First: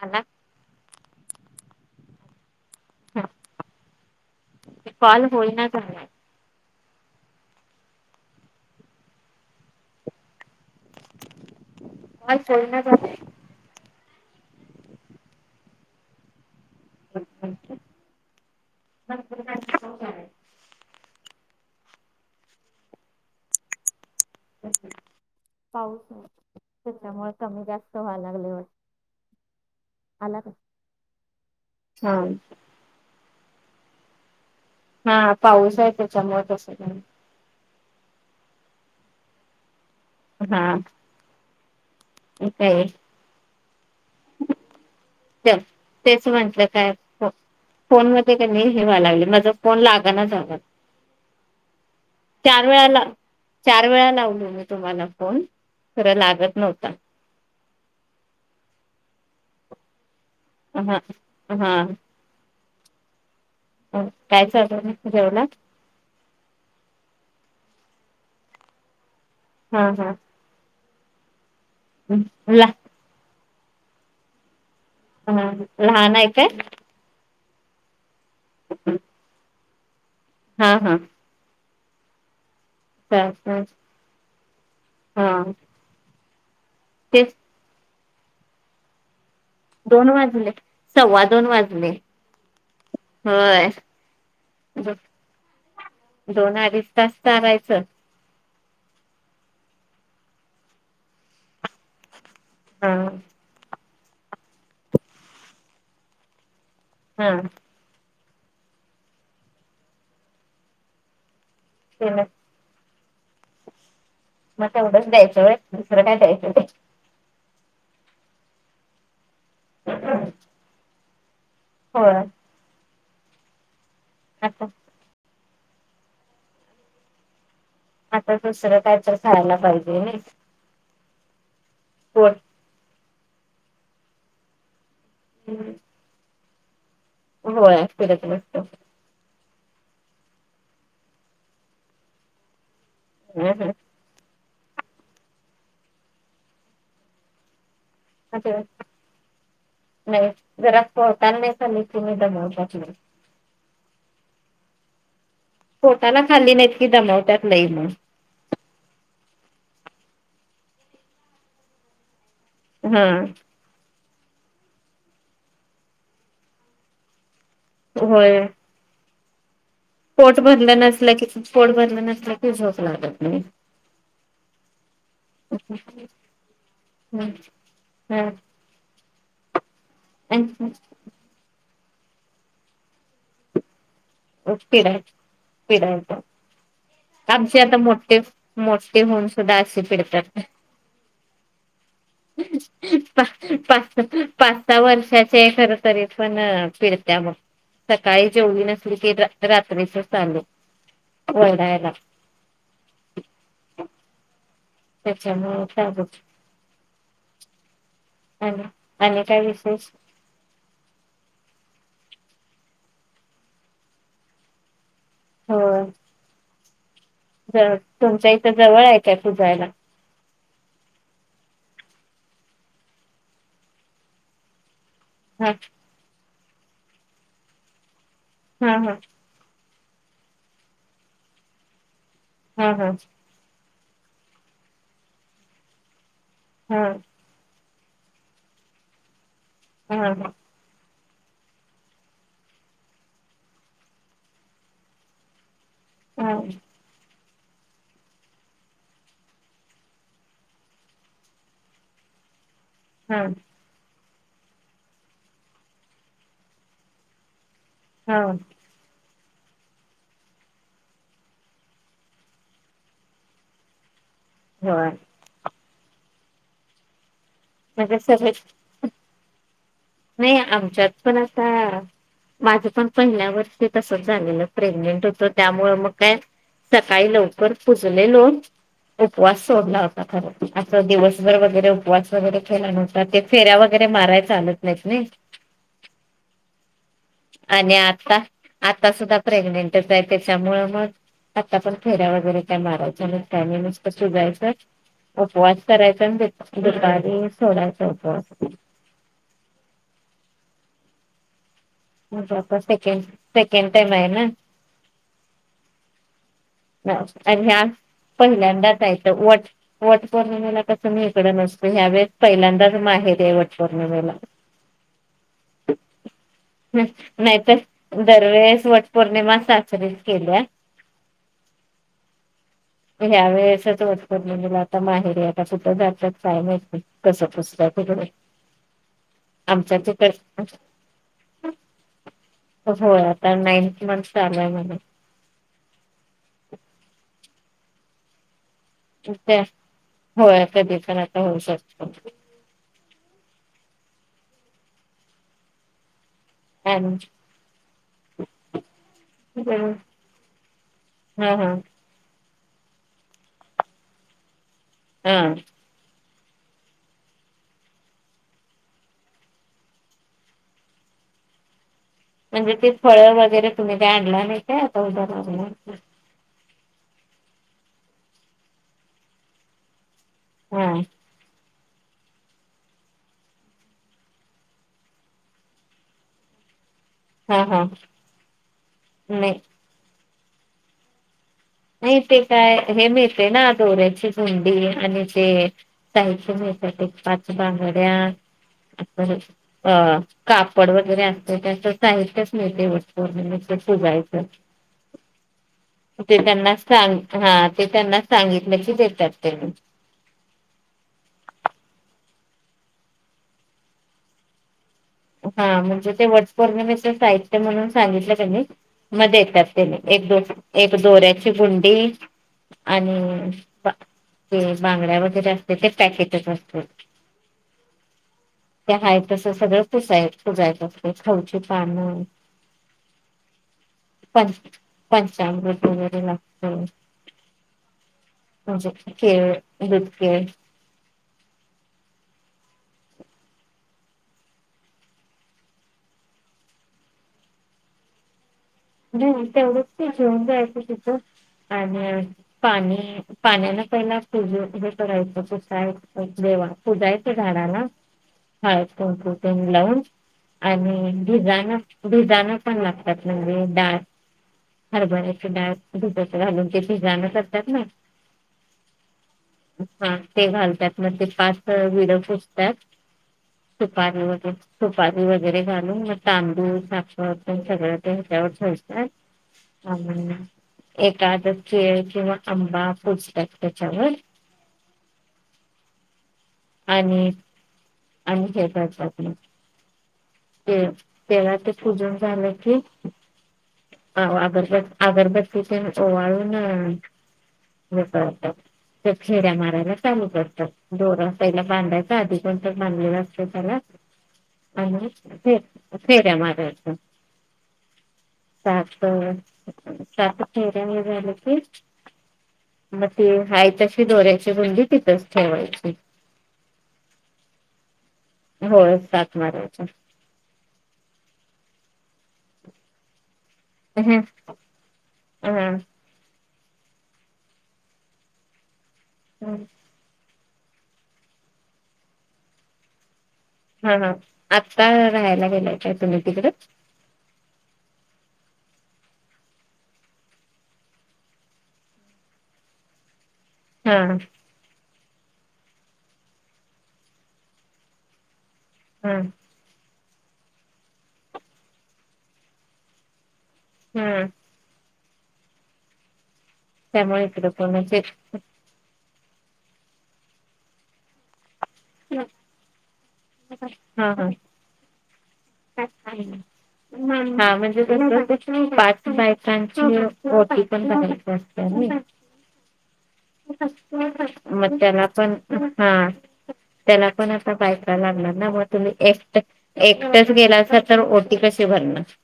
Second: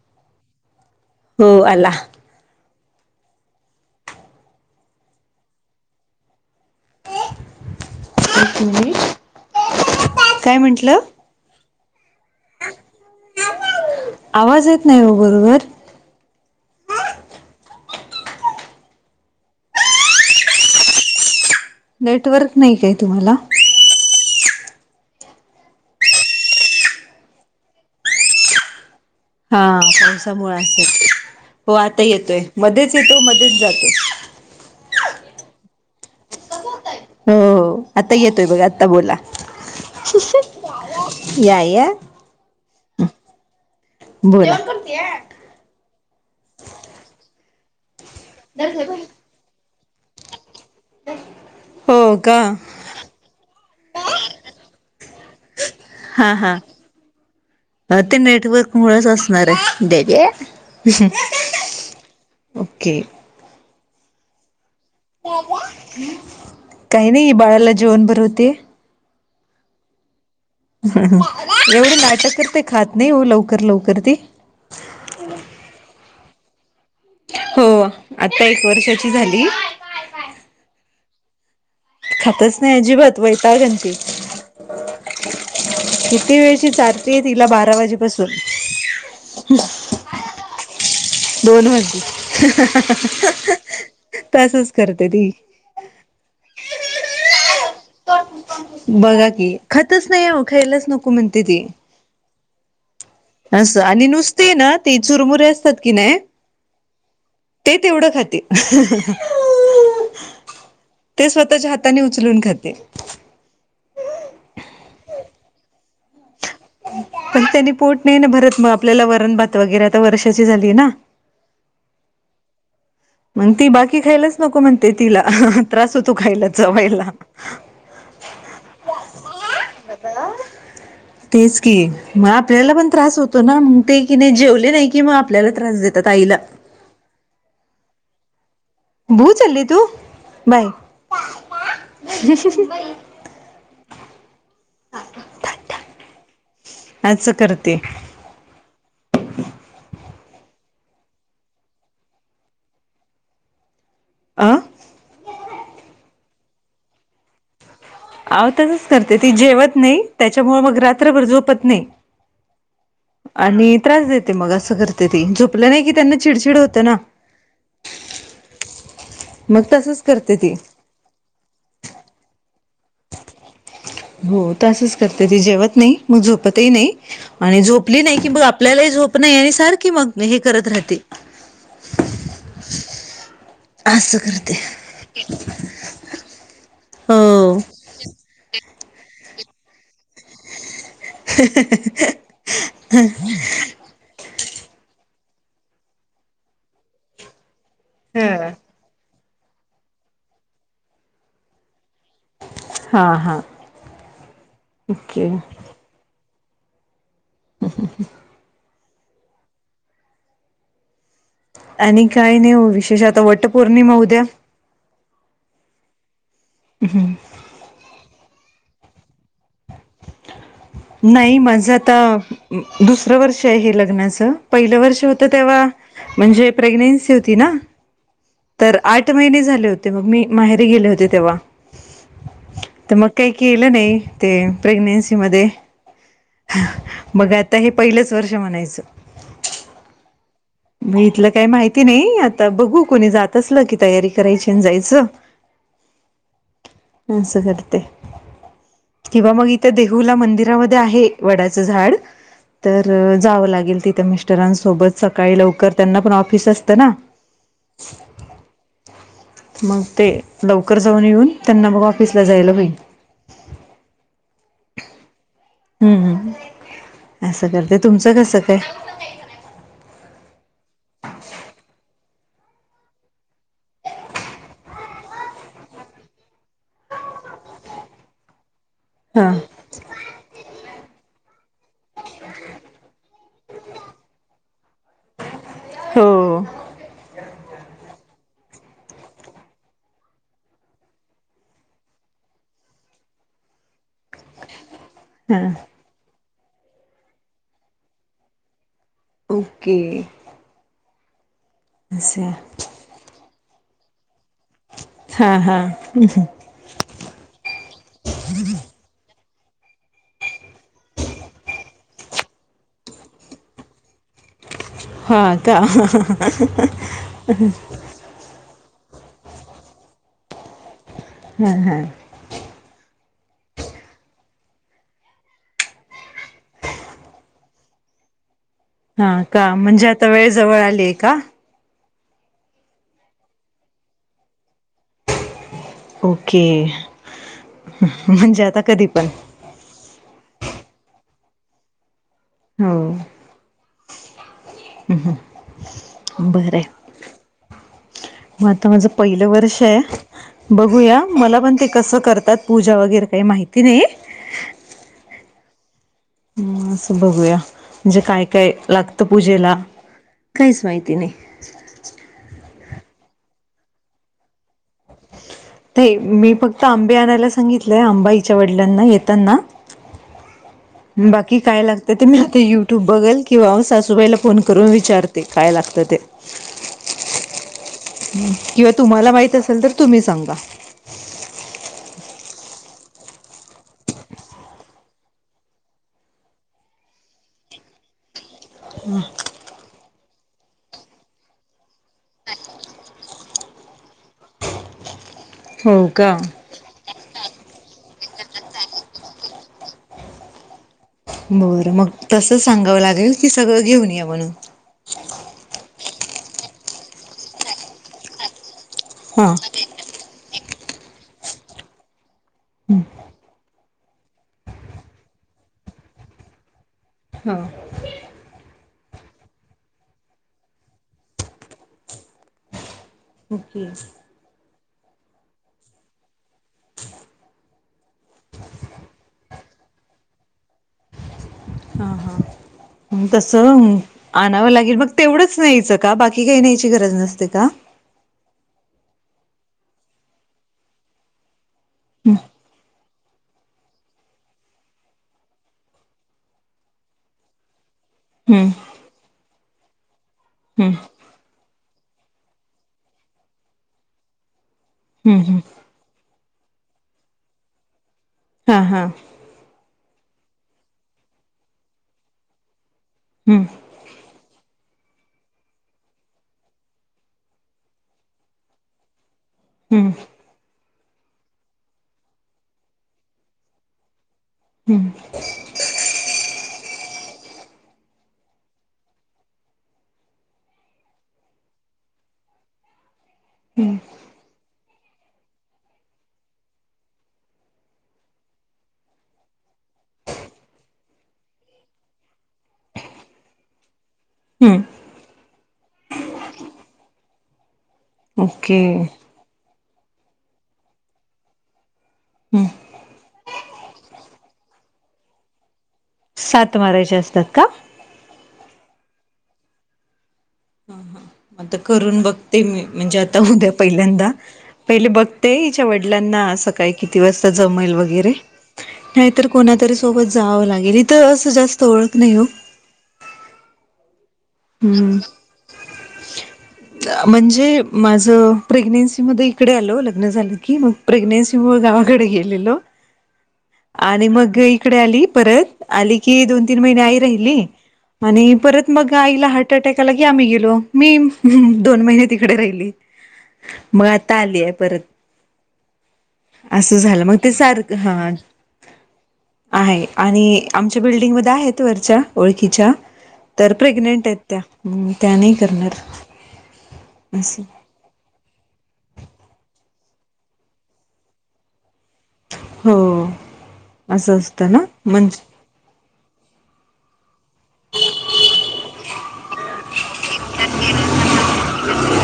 आला हो आला. कॉल होईना झालाय. काय म्हंटलं. कॉल होईना झालाय. आवाज येत नाही हो बरोबर. नेटवर्क नाही काय तुम्हाला? पाऊस नाही त्याच्यामुळे कमी जास्त व्हाय लागले वाटतं. हा पावसामुळे असं हो आता हा येतोय मध्येच येतो मध्येच जातो. हा पाऊस आहे त्याच्यामुळे तसं झालं हो आता येतोय बघा आता बोला या या. अ काय? बोला च तेच म्हंटलं काय फोन मध्ये क नी हे व्हायला लागले माझं फोन लागना झालाय. हो का चार वेळाला चार वेळा लावलो मी तुम्हाला फोन खरं लागतं नव्हता. अ ते नेटवर्क मुळेच असणार आहे. हा हा हा. ओके. काय? चालू आहे जेवला काही नाही बाळाला जेवण भरवतेय हम्म. एवढे नाटक कर ते ला खात नाही हो लवकर लवकर ती हम्म लहान आहे काय? हो आता एक वर्षाची झाली. हा हा खातच नाही अजिबात चालतंय वैताग अंती हा किती वेळ चारतिये तेच तिला बारा वाजे पासून दोन वाजले सव्वा दोन वाजले वाजल्या होय तसंच दो- करते ती दोन अडीच तास चरायच? बघा की खातच नाही खायलाच नको म्हणते ती हा असं आणि नुसते आहे ना ते चुरमुरे असतात की नाही हा ते ते तेवढं खाती ते स्वतः हाताने ते ना उचलून खाती मग तेवढंच द्यायच दुसरं काय द्यायचं ते पण त्यांनी पोट नाही ना भरत मग आपल्याला वरण भात वगैरे आता वर्षाची झालीना. होय. मग ती बाकी खायलाच नको आता म्हणते तिला त्रास होतो खायला चावायला आता दुसरं काय तर खायला पाहिजे. तेच की मग पोट आपल्याला पण त्रास होतो ना मग तेच की नाही जेवले नाही की मग आपल्याला त्रास देतात आईला होय. भुर चालली तू बाय. [unintelligible] [unintelligible] जरा पोटाला खाल्ले की नाही दमवत नाहीत मग आं पोटाला खाल्ली नाहीत की दमवत्यात लय मग अव तसच करते ती जेवत नाही त्याच्यामुळे मग रात्रभर झोपत नाही. हा आणि त्रास देते मग असं करते ती झोपलं नाही की त्यांना चिडचिड होते ना. होय. मग तसंच करते पोट ती भरलं नसल की पोट भरलं नसलं की झोप लागत नाही. हो तसच करते ती जेवत नाही मग झोपतही नाही आणि झोपली नाही ह की मग आपल्यालाही झोप नाही सारखी मग हे करत राहते. असं करते पीडाय पीडायच हो आमचे आता मोठे मोठे होऊन सुद्धा असे पिडतात. [unintelligible] पाच सहा वर्षाचे खरतरी पण पिडत्या बघ सकाळी हा जेवीली नस की रा रात्रीच चालू ओरडायला. हा हा. ओके. त्याच्यामुळं चालूच [inaudible] आनं आणि काय विशेष? आणि काय नाही ओ विशेष आता वट पौर्णिमा उद्या हो. [unintelligible] ज तुमच्या इथं जवळ आहे काय पूजायला? नाही माझ आता दुसरं वर्ष हे लग्नाच पहिल वर्ष होतं हा तेव्हा म्हणजे प्रेग्नेंसी होती ना हा तर हा आठ महिने झाले होत मग मी माहेरी गेले होते तेव्हा हा हा त मग काय के ल नाही ते प्रेग्नेन्सी मध्ये हा मग आता हे पहिलंच वर्ष म्हणायचं. हा हा. म इथलं काही माहिती नाही आता बघू कोणी जात असलं की तयारी करायची आणि जायचं. हा असं करते. किंवा मग इथ देहूला मंदिरामध्ये आहे वडाचं झाड तर हा जावं लागेल तिथं मिस्टरांसोबत स काळी लवकर त्यांना पण ऑफिस असतं ना. हा मग ते लवकर जाऊन येऊन त्यांना मग ऑफिसला जायला होईल. होय. हूं हूं असं करते म्हणजे तुमचं सगळे कसं काय नाही आमच्यात पण आता माझं पण पहिल्या वर्षी तसच झालेलं प्रेग्नेंट होतं त्यामुळ मग काय सकाळी लवकर पुजलेलो हा उपवास सोडला होता खर असं दिवसभर वगैरे उपवास वगैरे केला नव्हता ते फेऱ्या वगैरे माराय चालत [unintelligible] [inaudible] आणि आता आता सुद्धा प्रेग्नेंटच आहे त्याच्यामुळ मग आता पण फेऱ्या वगैरे काय मारायच्या नसत आणि नुसतं पुजायचं. हा उपवास करायचा आणि दुपारी सोडायचा उपवास ओके. असं माझं सेकंड सेकंड टाइम आहे ना. हा हा आणि हया पहिल्यांदाच येत. वट वट पौर्णिमेला कसं मी इकड नसतो हया वेळेस पहिल्यांदाच माहेरी आहे वट पौर्णिमेला. हा का नाही तर दरवेळेस वट पौर्णिमा सासरीचं केल्या. हं हं ह्या वेळेसच वट पौर्णिमेला आता माहेरी ये आता कुठं जातात काय माहित बाई कसं पुजतात. हो हा का म्हणजे आता वेळ जवळ आलीय का? हो आता नाईनटी वन चालूय मला. म्हणजे आता कधी पण त्या होय कधी पण आता होऊ शकतो. हो ह. बरंय. आणि म आता माझ पहिलं वर्षये. हा बघूया मला हा पण ते कस करतात. पूजा वगैरे काही माहिती नाही. हा. ह असं बघूया म्हणजे काय काय लागतं पूजेला. काहीच माहिती नाही. म्हणजे ते फळं वगैरे तुम्ही ते आणला नाही का? आता उद्या आता आंबे आणायला सांगितलंय. आंबा हीच्या वडिलांना येताना. हा बाकी. काय लागत ते मी आता युट्यूब बगल, किंवा सासूबाईला फोन करून विचारते. काय लागतं ते. हा हा. किंवा तुम्हाला नाही माहित असेल तर तुम्ही सांगा. ते काय हे मिळते ना? दोऱ्याची गूंडी आणि ते साहित्य मिळतं. पाच बांंगड्या. अत्तराची अं कापड वगैरे असत, त्याचं साहित्यच मीळते, वटपौर्णिमेचं पुजायचं. [inaudible] हो. का ते त्यांना सांग, हा ते त्यांना सांगितले की देतात ते. बरं मग तसं सांगावं लागेल, की सगळं घेऊन या म्हणून. हा म्हणजे ते वट पौर्णिमेच साहित्य म्हणून सांगितलं कनी मग हा देतात त्याने, एक दोऱ्याची एक दोऱ्याची गुंडी आणि ते बांगड्या वगैरे असतं, ते पॅकेटच असत. हा. त्या हय तसं सगळं. तसा तो पुजायच खाऊचे पानं ओके पं पंचामृत वगैरे लागत. म्हणजे केळ दुध केळ. हां हां तसं आणावं लागेल मग तेवढंच न्यायचं का? बाकी काही न्यायची गरज नसते का? [inaudible] ह तेवढच ते घेऊन जायचं तिथं आणि पाणी पाण्यानं पहि पूज हे करायचं, पुसायच देवा पूजायचं झाडाला. हम्म हाय. लावून हम्म आणि भिजाणं भिजाणं पण लागतात. म्हणजे डाळ, हम्म हरभऱ्याची हम्म डाळ दुधात घालून ते भिजाण करतात ना? हा हा. हा ते घालतात, मग ते पाच विड पुजतात हम्म सुपारी वगैरे सुपारी वगैरे घालून, मग तांदूळ, साखर पण सगळं ते त्यांच्यावर ठेवतात. ‌ हम्म सामना. एखाद केळ किंवा आंबा पुजतात त्याच्यावर. हम्म. आणि आणि हे करतात ते तेला ते पूजन झालं कि अवं अगरबत् अगरबत्ती ते ओवाळू न हे करतात. ते फेऱ्या मारायला चालू करतात. दोरा पहिला बांडायच, आधी कोण तर बांधलेला असतं, त्याला हम्म आणि फे फेऱ्या मारायच्या. ओके सात. सात फेऱ्या हे झालं की, हम्म म ते हाय तशी दोऱ्याची गुंडी तिथच ठेवायची. सात मारायचे असतात का? होय सात मारायच्या. ह हं आता करून बघते मी म्हणजे आ उद्या अहं पहिल्यांदा. पहिले बघते हा हि च्या वडलांना असं काही किती वाजता जमेल वगैरे? जावं लागेल, इथं असं जास्त ओळख नाही हो. हं हं. हम्म, म्हणजे माझं प्रेग्नेन्सी मध्ये इकडे आलो लग्न झालं की, मग प्रेग्नेन्सी मुळे गावाकडे गेलेलो, हा आणि मग इकडे आली, परत आली की दोन तीन महिने आई राहिली. आणि परत मग हा आईला हार्ट अटॅक लगे आम्ही गेलो. मी दोन महिने तिकडे राहिली. मग हा आता आली आहे परत. असं झालं, त्यामुळे मग इकडं ते सारखं कोणाचे हां आहे आणि आमच्या बिल्डिंगमध्ये आहेत वरच्या ओळखीच्या हा प्रेग्नेंटेत त्या. त्या नाही करणार. हा हा असं म्हणजे [unintelligible] बायकांची ओटी पण भरायची असते नी. हो असं असतं मग ना त्याला पण म्हणजे त्या बायका लागणार ना मग तुम्ही एक एकटच गेला असाल तर ओटी कशी भरणार. ह [inaudible]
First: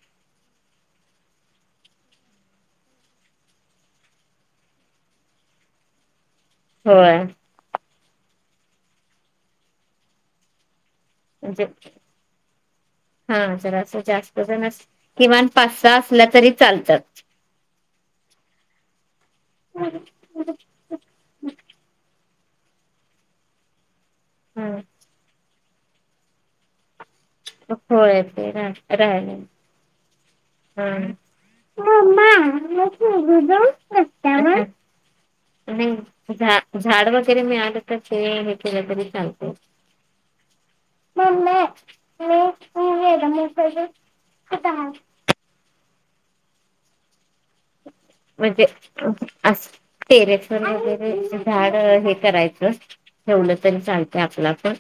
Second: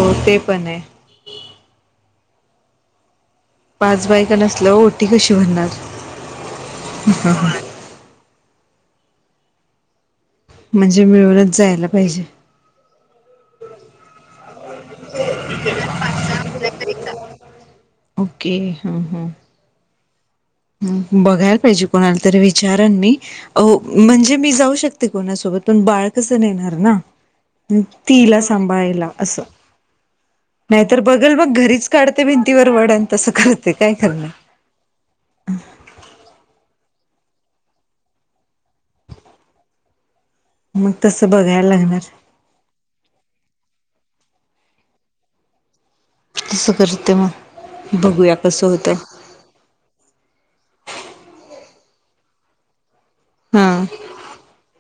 हो ते पणे. पाच बायक नसल्या ओटी कशी भनणार. होय म्हणजे मिळूनच म्हणजे जायला पाहिजे. हा जरासं जास्त जण किमान पाच सहा असल्या तरी चालतात. ओके ह ह. ह बघायला पाहिजे कोणाला तरी विचारन मी अ म्हणजे मी जाऊ शकते कोणासोबत पण बाळ कसं नेणार ना. ह् होय तिला ते सांभाळायला राहिले असं. नाही हा. तर बघल मग घरीच काढते भिंतीवर नाही वड आण तसं करते काय करणार. ह [inaudible] नाही झा झाड वगैरे मीळाल तर ते हे केलं तरी चालत. मग तसं बघायला लागणार. ह् हेग म क [unintelligible] तसं करते म. म्हजे अस टेरेस वर वगैरे झाड हे करायचं ठेवलं तरी हा चालते आपला अपण.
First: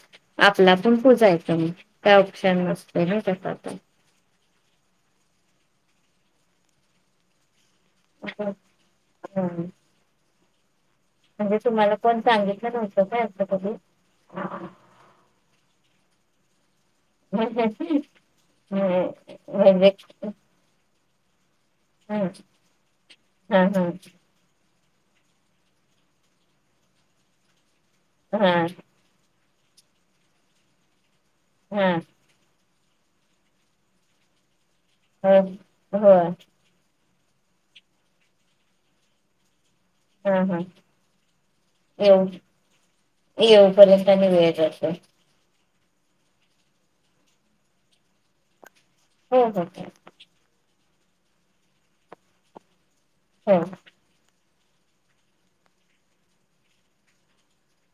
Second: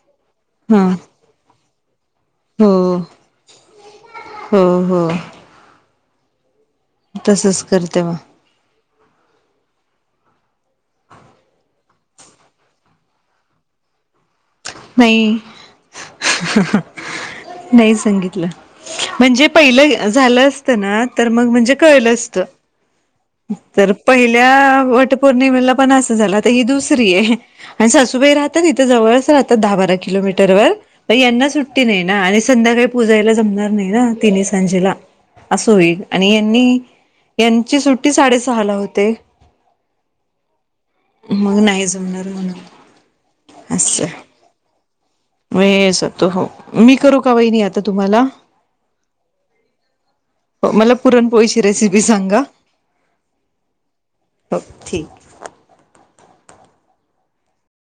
आपला हा आपण पूजायचं म काय ऑप्शन हो नसतोय ना त्याच्यातून. हो हो. तसच करते म. हा [inaudible] म्हणजे तुम्हाला पण सांगितलं नव्हतं काय असं कधी. नाही. म्हणजे नाही सगितलं म्हणजे पहिलं झालं असत ना तर मग म्हणजे कळलं असत. हा तर पहिल्या वटपौर्णिमेला पण असं झालं, अता ही दुसरीये. आणि सासूबाई हा हा हा राहतात इथे जवळच राहतात दहा बारा किलोमीटरवर यांना सुट्टी नाही ना आणि संध्याकाळी पूजायला जमणार नाही ना तिनी सांजेला हो अस होईल हो आणि यांनी यांची सुट टी साडे सहाला होते. हा हा मग नाही येऊ जमणार म्हणून असं येऊपर्यंत नि वेळ जातो. वेळ जातो हो. मी करू का वहिणी आता तुम्हाला हो हो करा. मला पुरणपोळीची रेसिपी सांगा. हो. हो ठीकये.